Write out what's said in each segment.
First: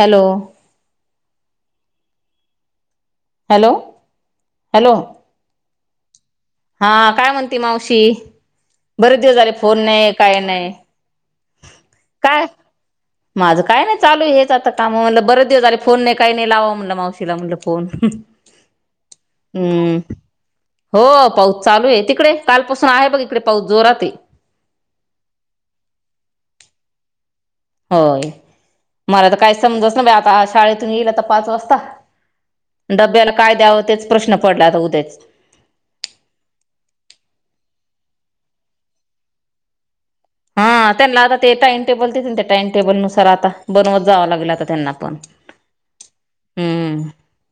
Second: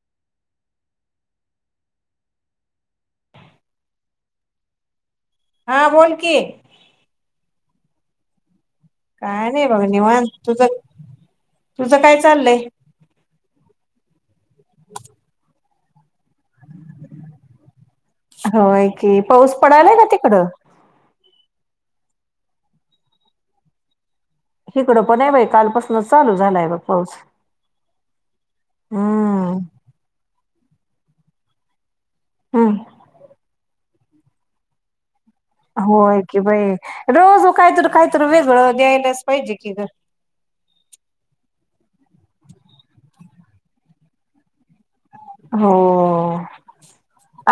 Hello hello hello हा बोल की अतिमावशी बरे दिवस काय झाले फोन बघ नाही निवांत काय तुझं नाही तुझं काय चाललंय? माझं काय नाही चालू हेच आता काम म्ह बरे दिवस आले फोन नाही काही नाही लावां म्हणलं मावशीला म्हणलं फोन होय की पाऊस पडायलाय हम्म का तिकडं? हो पाऊस चालू आहे तिकडे कालपसून आहे बघ इकडे पाऊस जोरात हकडं पण आहे बाई कालपासूनच चालू झालाय ब पाऊस होय मला तर काय हम्म समजत ना बा आता शाळेतून येईलता पाच वाजता हम्म डब्याला काय द्यावं तेच प्रश्न पडला आता उद्याच होय की थोडं न्या नस पाहिजे कीर हा त्यांना आता ते टाइम टेबल त त्या टाइम टेबल नुसार आता बनवत जावं लागेल त्यांना पण हो हम्म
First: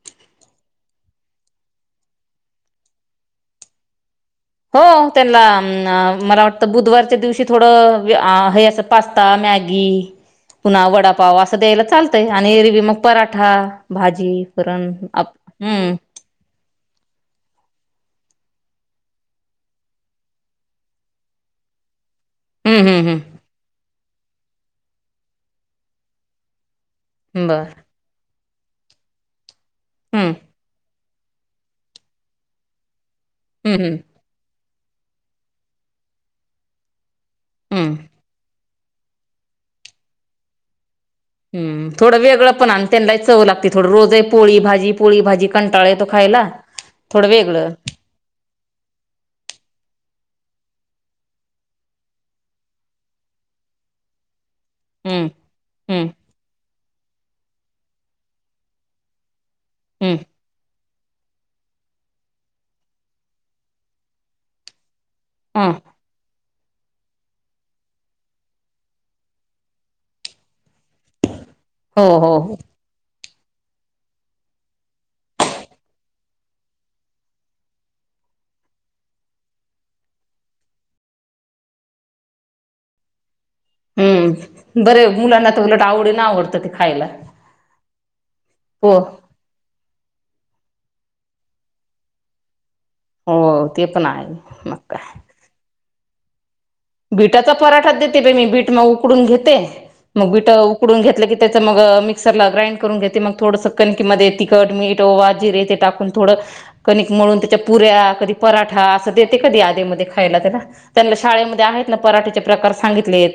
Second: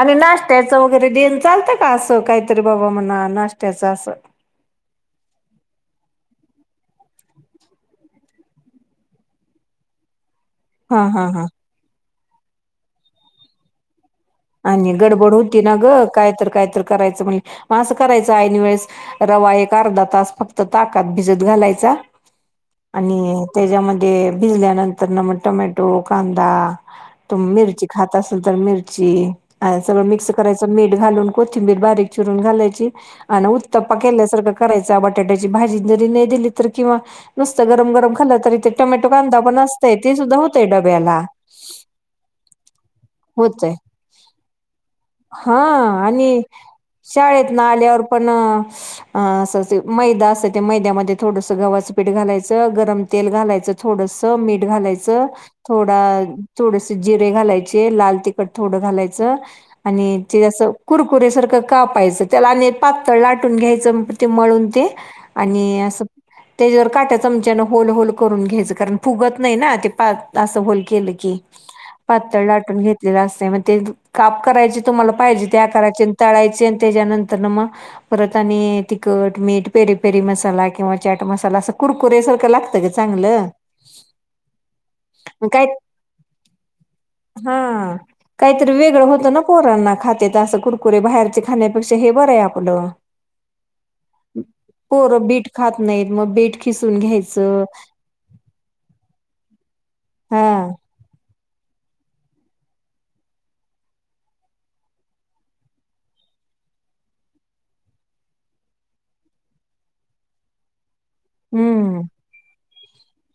आणि नाशत्याच वगरे दे चालतं का असं काहीतरी बाबा म्हणा नाश््याचं असं हो त्यांना मला वाटतं बुधवारच्या दिवशी थोडं हे अस पास्ता मॅगी पु्हा हा हा वडापाव हा अस द्याय चालतय आणि म पराठा भाजी वरण आणि आप गडबड होती ना हम्म ग काय तर काय तर करायचं म्हण मं करायचा ऐन वेळेस रवा एक अर्धा तास फक्त ताकात भिजत घालायचा हम्म हम्म आणि त्याच्यामध्ये भिजल्यानंतर ना मग टमॅटो कांदा तु हम्म बर मिरची खात असेल तर मिरची आणि सगळं मिक्स हम्म करायचं मिर घालून कोथिंबीर बारीक चिरून घाय उ हम्म हम्म केल्या कराय बटाट्याची भाजी जरी नाही दिली तर किंवा नुसत गरम हम्म गरम खालं तरी टोमॅटो कांदा बन असते ते सुद्धा होते ् थोडं वेगळं पण त्यांना चव लागते होतय थोड रोज आहे पोळी भाजी पोळी भाजी हा कंटाळे तो आणि खायला थोडं शाळेत वेगळं ना आल्यावर पण अस मैदा अस ते मैद्यामध्ये थोडस गव्हाचं पीठ घालायचं गरम तेल घालायचं थोडसं मीठ घा हम्म थोड हम्म थो जिे घाय ला त थोडं घालायचं हम्म आणि ते जसं कुरकुरसारखं कापायचं त्याला आणि पातळ लाटून घ्यायचं ते मळून ते हं आणि असं त्याच्यावर काट्या चमच्यान होल होल करून घ्यायचं कारण फुगत नाही ना ते पा असं होल केलं की हो हो पातळ लाटून घेतलेला अस काप कराय तुम्हाला पाहिजे त्या कराय तय त्याच्यानंतर मग परत आणि तिखट मीठ पेरी पेरी मसाला किंवा चचाट मसाला असं कुरकुर सारखं लागतं ग चांगलं. हम्म बरे मुलांना तर काय उलट आवडी ना आवडत ते खायला हा काहीतरी हो वेगळं होतं ना पोरांना खातेेत असं कुरकुरे बाहेरचे खाण्यापेक्षा हे बरं आहे आपलं. हो ते पण आहे मग काय, नाही मग बीट, खिसून बिटाचा घ्यायचं पराठा देते प मी बीट मग उकडून घेते मग हा बीट उकडून घेतलं की त्याचं मग मिक्सरला ग्राइंड करून घेते मग थोडंसं कणकीमध्येध्ये तिखट मीठ व वा जरे ते टाकून थोडं कणिक तमळून त्या च्या पुऱ्या कधी पराठा अस देते कधी आध खायला त्या त्यां शाळेमध्ये आहेत हम्म पराठेचे प्रकार सांगितले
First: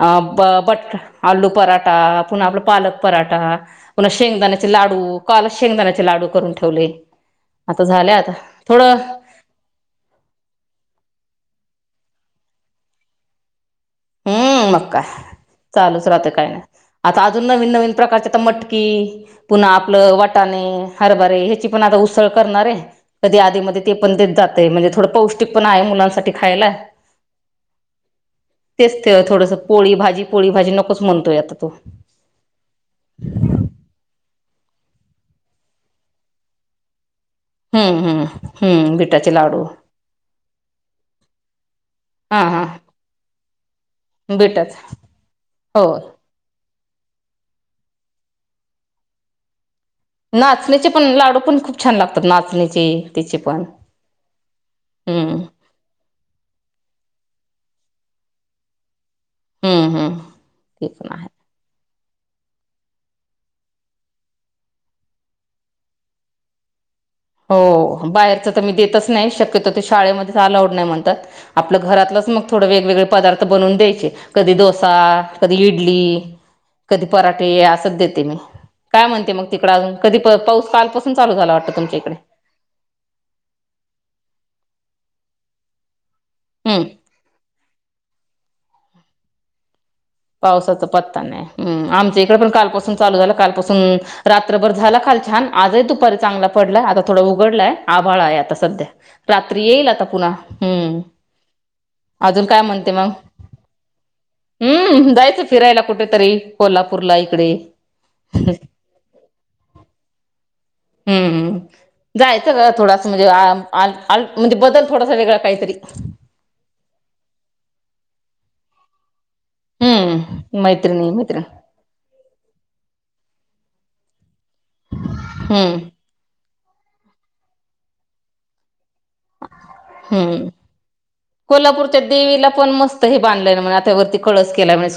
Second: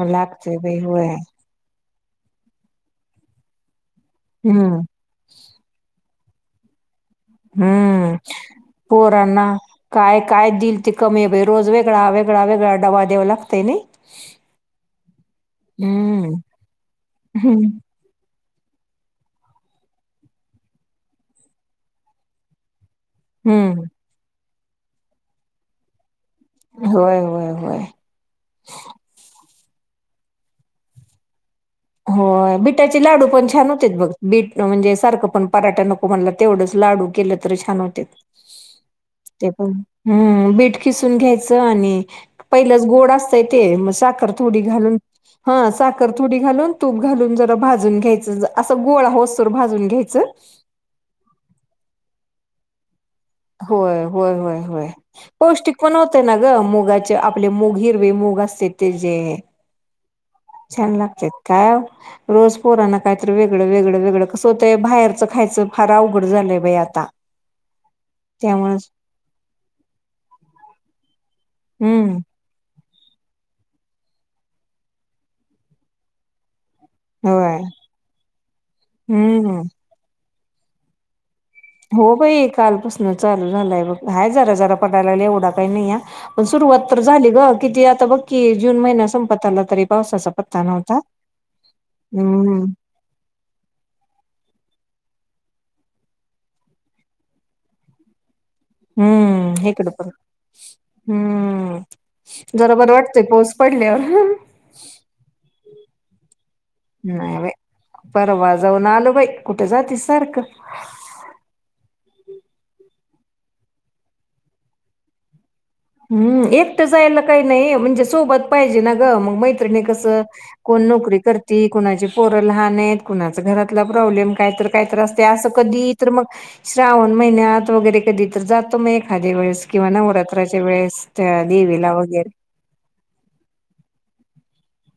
ब लागतय बाई होय आलू पराठ. अ पुन्हा आपला पालक पराठा पुन्हा शेंगदाण्याचे हम्म लाडू काल शेंगदाण्याचे लाडू. करून ठेवलय. हम्म पोरांना काय काय दिल ते कमीय. रोज वेगळा वेगळा वेगळा डबा द्यावा लागतय नाय. हम्म मग काय चालूच हम्म राहते काही नाही आता अजून नवीन हम्म, नवीन प्रकारचे. आता मटकी पुन्हा आपलं वाटाणे हरभरे ह्याची पण आता उसळ करणार आहे. कधी हम्म. आधीमध्येध्ये ते पण देत जाते म्हणजे थोडं पौष्टिक पण आहे मुलांसाठी. खायला होय होय होय. तेच ते थोडंसं पोळी भाजी पोळी भाजी नकोच म्हणतोय आता तो. हो बिटाचे लाडू पण छान होते बघ बीट म्हणजे सारखं पण पराठा नको म्हणला तेवढंच. लाडू केले तरी छान हम्म होते. हम्म हम्म बिटाचे ते लाडू पण हम् बीट खिसून घ्यायचं आणि हा हा पहिलंच गोड असतय ते मस्त. साखर तुडी बिटाच घालून हा हो साखर तुडी घालून. तूप घालून जरा भाजून घ्यायचं असं गोळा होस तोर भाजून घे नाचण्याचे पण लाडू पण खूप छान लागतात नाचण्याचे. होय होय होय होय, हम्म पौष्टिक पण होते ना ग मुगाचे आप मूग मुग असते ते जे. हम्म हम्म ते छान पण आहे लागतात का. रोज पोराना कायत वेगळं वेगळं वेगळं कसं होतं बाहेरचं खायचं फार अवघड झालंय बाई आता. हो बाहेरच तर मी त्यामुळेच देतच नाही शक्यतो ते शाळेमध्ये अलाउड नाही म्हणतात आपल हम्म घरातला. मग थोड वेगवेगळे पदार्थ बनवून द्यायचे कधी डोसा कधी इडली. कधी पराठे होय असंच देते मी काय म्हणते मग हम्म तिकड अजून कधी पाऊस कालपासून चालू झाला वाटत. हो बाई कालपासून चालू झालंय बघ हाय जरा जरा पडायला लागला एवढा काही नाही या. पण सुरुवात हम्म तर झाली ग किती आता बघकी जून महिन्या संपत आला तरी. पावसाचा पत्ता पावसाचा नव्हता पत्ता नाही आमच्या इकडे पण हम्म कालपासून चालू झालं कालपासून रात्रभर झाला खालच्या. छान आजही दुपारी चांगला पडलाय आता थोडा उघडलाय आभाळा आहे आता. सध्या रात्री हम्म येईल इकडं आता पण पुन्हा हम्म. हम्म अजून काय जरा म्हणते बरं मग वाटतंय पाऊस पडल्यावर हम्म जायचं फिरायला कुठेतरी. कोल्हापूरला नाही इकडे परवा जाऊन आलो बाई कुठे जातीस सारखं हम्म हम् जायचं का थोडासा म्हणजे म्हणजे बदल थोडासा वेगळां काहीतरी. हम्म एकटं जायला काही नाही म्हणजे सोबत पाहिजे ना ग मग मैत्रिणी कस हम्म कोण मैत्रिणी नोकरी मैत्रिण करती कोणाचे पोरं लहान आहेत. कुणाच घरातला प्रॉब्लेम काय तर कायतर असते असं हम्म कधी तर मग श्रावण महिन्यात वगैरे कधी तर जातो मग एखाद्या वेळेस किंवा नवरात्र. हम्म कोल्हापूरच्या देवीला पण मस्त हे बांधलं म्हण आ वरती कळस केला म्हण.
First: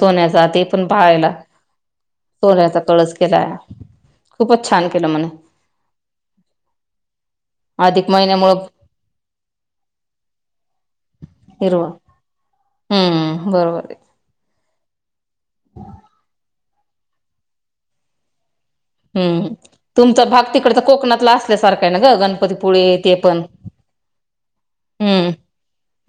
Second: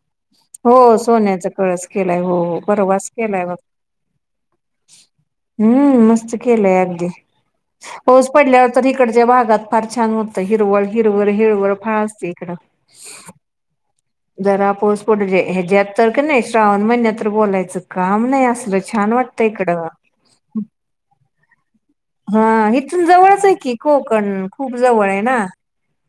हो सोन्याचा कळस केलाय हो हो सोन्याचा परवाच कळस केलाय वाटत, खूपच छान केलं म्हणे हम्म मस्त केलंय अगदी अधिक पाऊस महिन्यामुळ पडल्यावर तर. इकडच्या भागात फार छान होतं हिरवळ हिरवळ हिरवळ हिरव फार असते इकडं. [unintelligible] जरा पाउस पडू दे ह्याच्या्यात तर क नाही श्रावण महिन्यात तर बोलायचं काम नाही असलं, छान वाटतं हम्म इकडं तुमचा भाग तिकडचा कोकणातला असल्यासारखा आहे ना ग हा गणपतीपुळे इथून ते पण जवळच आहे की. कोकण खूप जवळ आहे ना. हम्म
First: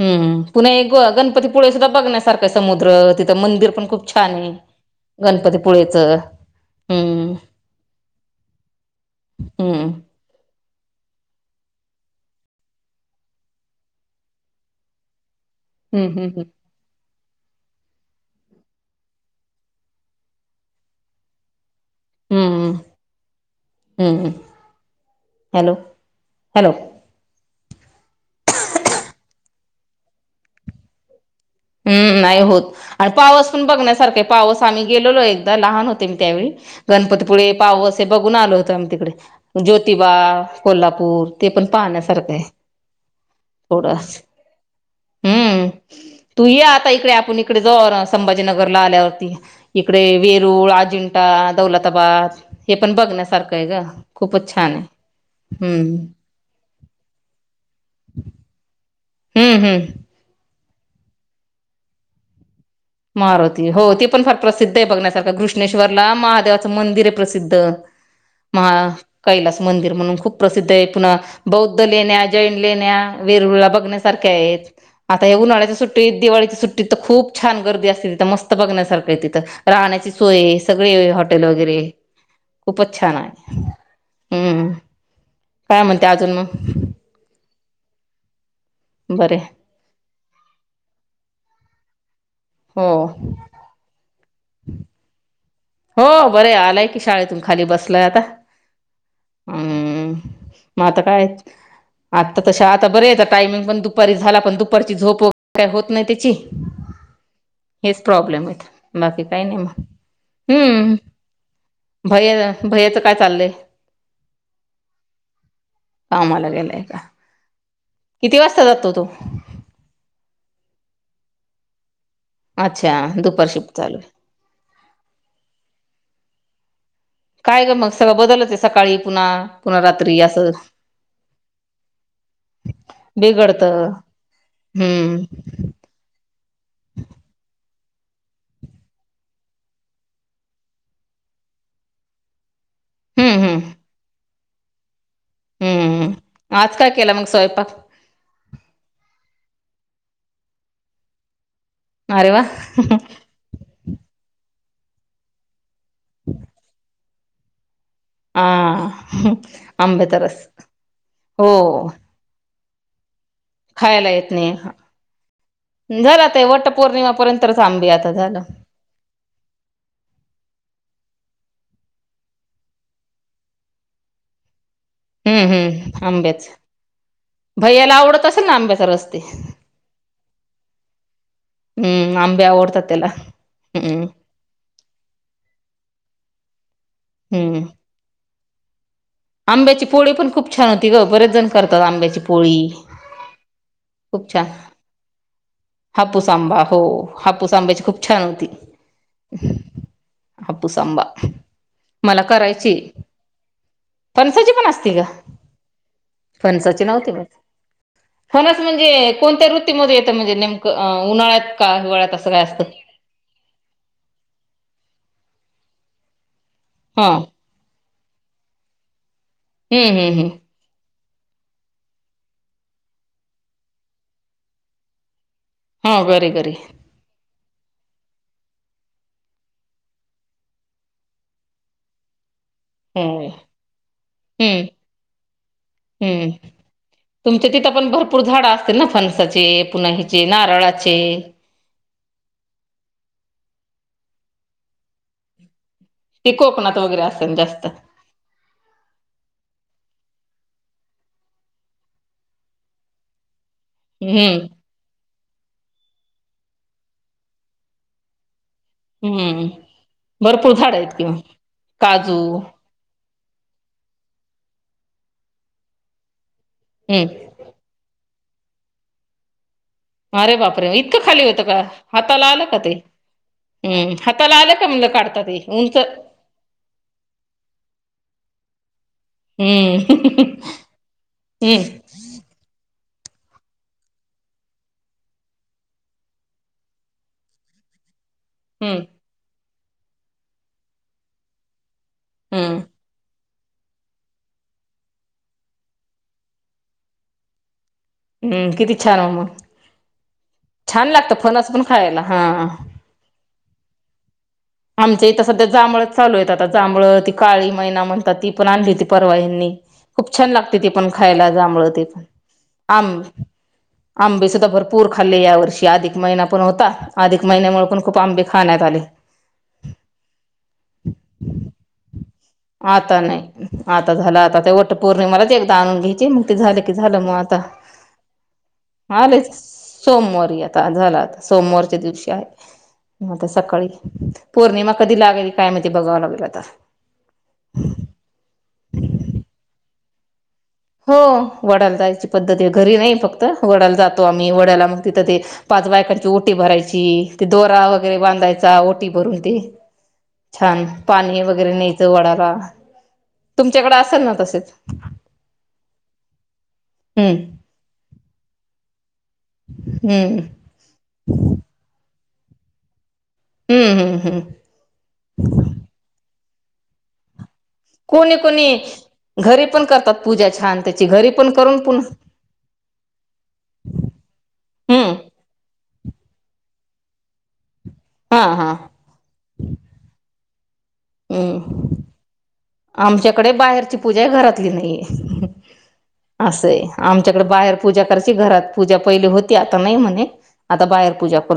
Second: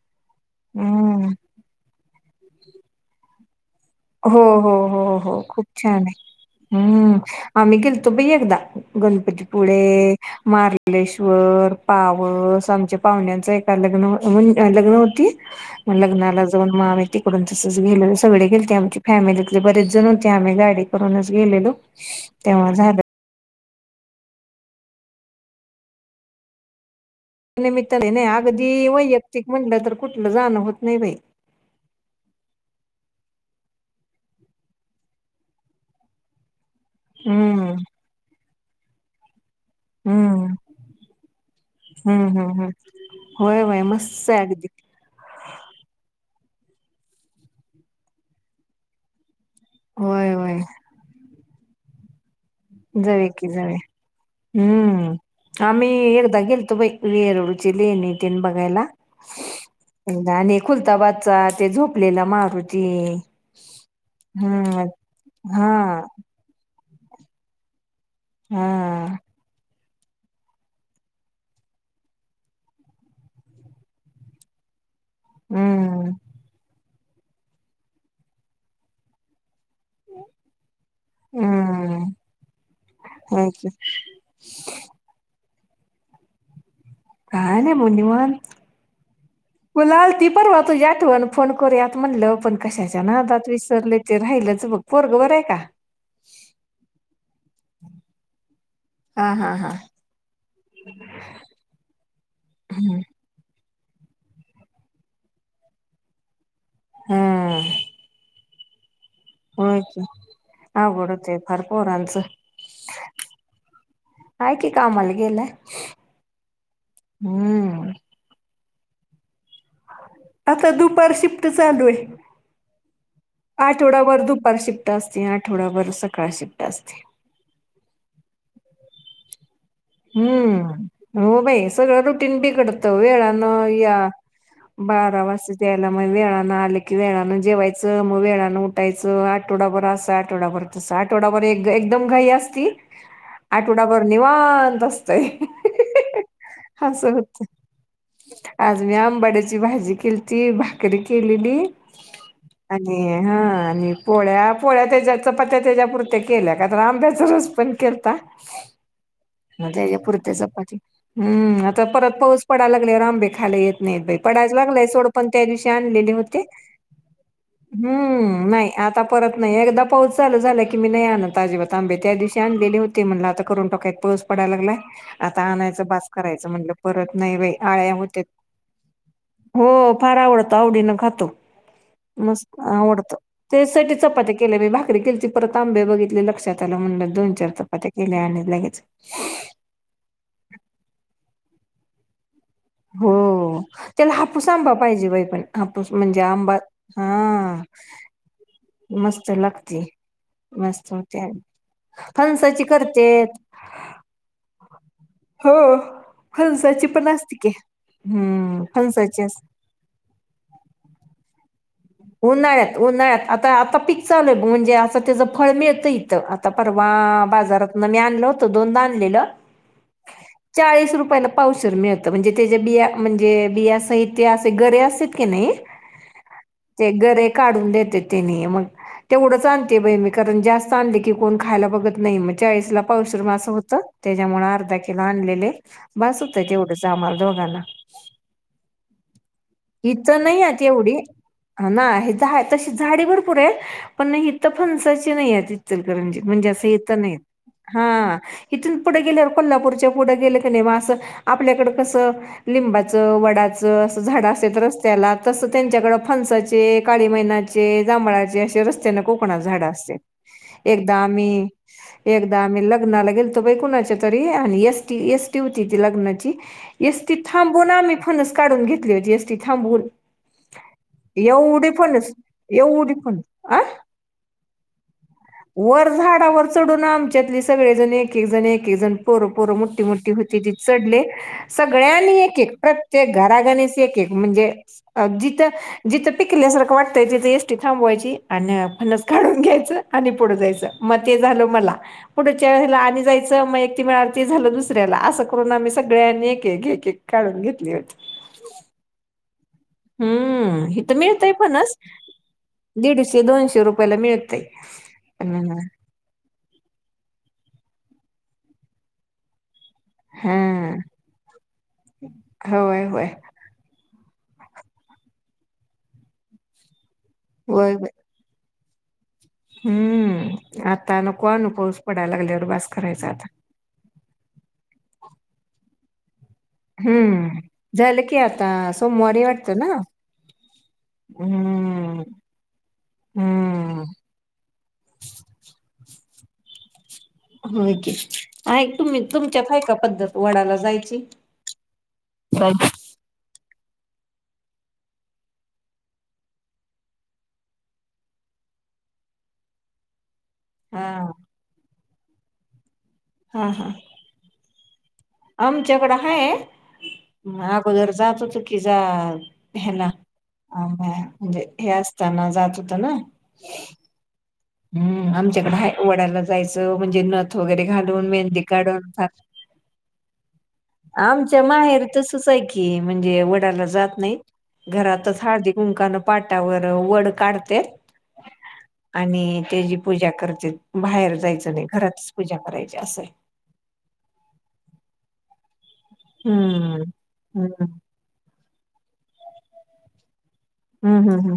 हम्म पुन्हा एक हम्म गणपतीपुळे सुद्धा बघण्यासारखं समुद्र तिथं मंदिर पण.... खूप छान हो आहे. हो हो हो खूप छान गणपतीपुळेचं आहे हम हम्म आम्ही.. गेलतो बाई एकदा गणपतीपुळे हम्म. मारले. कलेश्वर पावस आमच्या पाहुण्यांच एका लग्न म्हण लग्न होती. मग हम्म हम्म लग्नाला हम्म. जाऊन म आम्ही तिकडून तसच गेलो सगळे गेलते. फॅमिलीतले बरेच जण होते आम्ही गाडी करूनच गेलेलो तेव्हा हम्म झालं. हम्म हॅलो हॅलो... निमित्ताने नाही अगदी वैयक्तिक म्हटलं तर कुठलं जाणं होत नाही बाई. हम्म नाही होत, आणि पावस पण बघण्यासारखा आहे पावस आम्ही गेलेलो एकदा लहान होते मी त्यावेळी. गणपतीपुळे, हम्म पावस हे बघून आलो होतं आम्ही तिकडे... ज्योतिबा, हम्म कोल्हापूर ते पण हम्म पाहण्यासारखं आहे. हम्म हम् होय व्हय थोडं. मस्तच आहे अगदी... हम्म तू ये आता इकडे आपण इकडे जाऊ संभाजीनगरला आल्यावरती.. इकडे होय होय वेरुळ, अजिंठा, दौलताबाद हे पण जाऊया की बघण्यासारखं आहे जाऊया गं. हम्म आम्ही एकदा गेलतो बाई वेरुळची लेणी तेन बघायला... हम्म हम्म. एकदा आणि खुलताबादचा ते झोपलेला मारूती... मारुती हो ते पण फार प्रसिद्ध आहे बघण्यासारखं हा घृष्णेश्वरला महादेवाचं... मंदिर आहे प्रसिद्ध महा हा कैलास मंदिर... म्हणून खूप प्रसिद्ध आहे पुन्हा बौद्ध लेण्या, जैन लेण्या, वेरुळला बघण्यासारख्या आहेत. आता हे उन्हाळ्याच्या हम्म सुट्टीत, दिवाळीच्या सुट्टीत तर खूप छान गर्दी असते तिथं मस्त बघण्यासारखं आहे तिथं. राहण्याची सोय सगळे हॉटेल वगैरे.. हम्म खूपच छान होय आहे, की. हम्म काय म्हणते अजून मग? काय नाही म निवांत... बरे मुला आलती परवा तुझी आठवण फोन करूयात म्हणलं. पण हो कशाच्या नादात विसरले ते राहिलेच बघं, पोरगं बरयं का? हो बरे आलाय की शाळेतून खाली बसलाय आता. हा हा हा. हम्म मग आता काय आता तशा आता बरे आहे टायमिंग पण दु.. पारी झाला पण दुपारची झोप वगैरे काय होत नाही त्याची, हा हेच प्रॉब्लेम आहेत. बाकी काही नाही मग. होय की हम्म अवघड होतंय फार पोरांचं भैय भैयाचं काय चाललंय? आहे की कामाला गेलाय. कामाला गेलाय का हम्म किती वाजता जातो तो? आता दुपार शिफ्ट चालू आहे, अच्छा दुपार शिफ्ट चालू आहे आठवडाभर दुपार शिफ्ट... असती आठवडाभर सकाळ शिफ्ट असती. काय ग मग सगळं बदलचं आहे सकाळी पुन्हा.... पुन्हा रात्री असं हम्म हो बाई सगळं रुटीन बिघडतं वेळानं बिघडतं या... बारा हम्म वाजतेत यायला म वेळानं आले की वेळानं जेवायच, मग वेळानं उठायचं आठवडाभर असं आठवडाभर तसं आठवडाभर एक एकदम घाई असती. हम्म हम्म आठवडाभर निवांत अस... तंय हम्म आज काय असं केला मग होत... स्वयंपाक आज मी आंबाड्याची भाजी केलती भाकरी केलेली. अरे वा आणि हा आणि पोळ्या... पोळ्या त्याच्या चपात्या त्याच्यापुरत्या केल्या का तर आंब्याचं रस पण केलं... आ म त्याच्या पुरत्या चपाती हम्म आता परत पाऊस पडायला लागलेवर आंबे... खायला येत नाहीत बाई, येत पडायचं नाही लागलाय सोड पण त्या दिवशी आणलेले झाला ते होते. वट पौर्णिमापर्यंतच आंबे आता झालं हम्म नाही आता परत नाही एकदा पाऊस चालू झाला की मी नाही आणत अजिबात आंबे, त्या दिवशी आणलेली होती म्हणलं आता करून टाकुयात पाऊस पडाय लागलाय. आता हम्म आणायच हम्म बास आंब्याच करायचं म्हणलं परत नाही बाई आळ्या भैयाला होत्यात. आवडत असेल ना आंब्याचा रस ते हो फार आवडतो आवडीनं खातो. हम्म आंबे मस्त आवडतात त्याला आवडत, ते साठी हम्म चपात्या केल्या बाई भाकरी केलती परत आंबे बघित व लक्षात आलं म्हणलं दोन-चार हम्म चपात्या केल्या आणि लगेच आंब्याची पोळी पण खूप छान होती गं, बरेच जण करतात आंब्याची पोळी. हो त्याला खूप छान हापूस आंबा पाहिजे बाई पण हापूस म्हणजे आंबा हो हापूस हा. आंब्याची खूप छान होती. मस्त लागती. हापूस मस्त हो आंबा त्या मला फणसाची करायची करतेत. फणसाची पण असती का? फणसाची पण नव्हती ब असते की फणस हम्म म्हणजे फणसाची असते. कोणत्या ऋतूमध्ये येतं म्हणजे नेमकं उन्हाळ्यात का हिवाळ्यात असं काय असतं उन्हाळ्यात उन्हाळ्यात आता आता पिक चालूय म्हणजे आता त्याचं फळ मिळतं इथं आता परवा हा बाजारातनं मी आणलं होतं, दोनदा आणलेलं हम्म हम्म हम्म. ला पावशेर मिळतं, म्हणजे त्याच्या बिया म्हणजे बिया सहित ते असे गरे अस हा गरे गरे. गरे काढून देतेत तेंनी मग तेवढंच आणते बाई मी कारण, जास्त आणले की कोण खायला बघत नाही म्हण चाळीसला पावशेर म हम्म आ होतं. त्याज्यामुळं हम्म, अर्धा किलो आणलेले बास होत तेवढंच आम्हाला दोघ च्या तिथं पण भरपूर झाड असतेल ना फनसाचे, पुना ह्याचे नारळाचे. नाय हे तशी झाडी भरपूर हे पण, हितं फनसाची नाई येत ज ते म्हणजे असे कोकणात हितं वगैरे नाही असेल जास्त. हा हितून पुढे गेल्यावर कोल्हापूरच्या पुढं गेल की [unintelligible] असं आपल्याकडं कसं लिंबाचं, वडाचं, असं झाडं हम्म असतेत रस्त्याला तसं त्यांच्याकडं फनसाचे, काळी मयनाचे, जांभळाचे असे त्या रस्त्यानं कोकणात हम्म. झाडं असत्यात. भरपूर झाडं आहेत एकदा कि मग. आम्ही काजू एकदा आम्ही आम्ही लग्नाला गेल तो कुणाच्या तरी आणि एसटी एसटी होती ती लग्नाची येस हम्म. टी ती थांबवून आम्ही फनस काढून घेतले. जे एसटी थांबवून अरे बापरे इतकं खा ली होत का? एवढी फणस हाताला आलं का ते? एवढी फणस आ म् हाताला आलं का म्हणलं काढता ते? उंच वर झाडावर चढून आमच्यातले सगळे जणी एक एक जण एक केकजण पोरं पोरं मोठी हम्म. मोठी होती ते चढले सगळ्यांनी एक एक प्रत्य ते घराघणेस एक एक म्हणजे अ जिथं जिथं पिकल्यासारखं वाटतंय तिथं एसटी थांबवायची आन हम्म. हम्म. फनस काढून घ्याय चं आणि पुढं जायचं म ते झालं मला पुढच्या हम्म. येळला आनि जाय चं म एक ते मिळालं ते झालं दुसऱ्याला. असं करून आम्ही सगळ्यांनी एक एक एक एक काढून घेतली होती. हम्म किती छान ओ मग. हम्म छान हितं लागतं मिळतय पण फणस खायला. हां. दीडशे दोनशे रुपयाला मिळ आमच्या इथं सध्या जांबळच चालू आहेत आता जांभळ, ती काळी मयना म्हणतात ती पण आणली ती परवा यांनी. खूप छान हा लागते ते पण खायला जांभळं ते पण होय आम होय आंबे सुद्धा भरपूर खाल्ले या वर्षी अधिक महिना पन होता, अधिक महिन्यामुळे होय पण होय खूप आंबे खाण्यात त आले. हम्म आता नको आणू पाऊस पड आता नायी. आता झालं आता ते वट पौर्णिमालाच एकदा आणून घ्यायची. ते झालं की झालं म हम्म आता. झालं की आता आले सोमवारी वाटतं ना सोमवारी आता. झाला आता सोमवारच्या हम्म दिवशी आहे. म आता सकाळी हम्म पौर्णिमा कधी लागेल काय माहिती, बघाव लागल आता. होय की. आहे तुम्ही तुमच्यात हाय का पद्धत? वडाला हो जायची वडाला जायची पद्धत ये. हा घरी नाही फक्त. वडाला जातो आम्ही वड्याला मग तिथं ते पाच बायकांची ओटी भरायची ते दोरा वगैरे बांधाय चा ओटी भरून दे. [inaudible] छान पाणी हा वगैरे न्यायचं वडाला. हा तुमच्याकडं असेल ना तसेच. आमच्याकडं हाय हम्म अगोदर जात होतो की जा. ह्याला हम्म अम्म अम्म, म्हणजे हे असताना जात होतं ना. हम्म हम्म हम्म. हम्म आमच्याकडे हाय. वडाला जायचं म्हणजे न वगैरे घालून, कोणी मेंदी कोणी काढून घरी पण करतात पूजा छान त्याची घरी पण आमच्या करून पुन माहेर तसच [unintelligible] म्हणजे वडला जात नाहीत हम्म घरातच हळदी. कुंकान पाटावर वड काढतेत. हा हा. आणि त्याची पूजा करतेत. बाहेर जायचं हम्म नाही, घरातच पूजा करायची असंय. आमच्याकडे बाहेरची पूजा आहे घरातली नाहीये असंय हम्म आमच्याकडे बाहेर हम्म पूजा करायची घरात पूजा पहिली होती आता नाही म्हणे आता बाहेर हम्म हम्म पूजा हम्म. कर.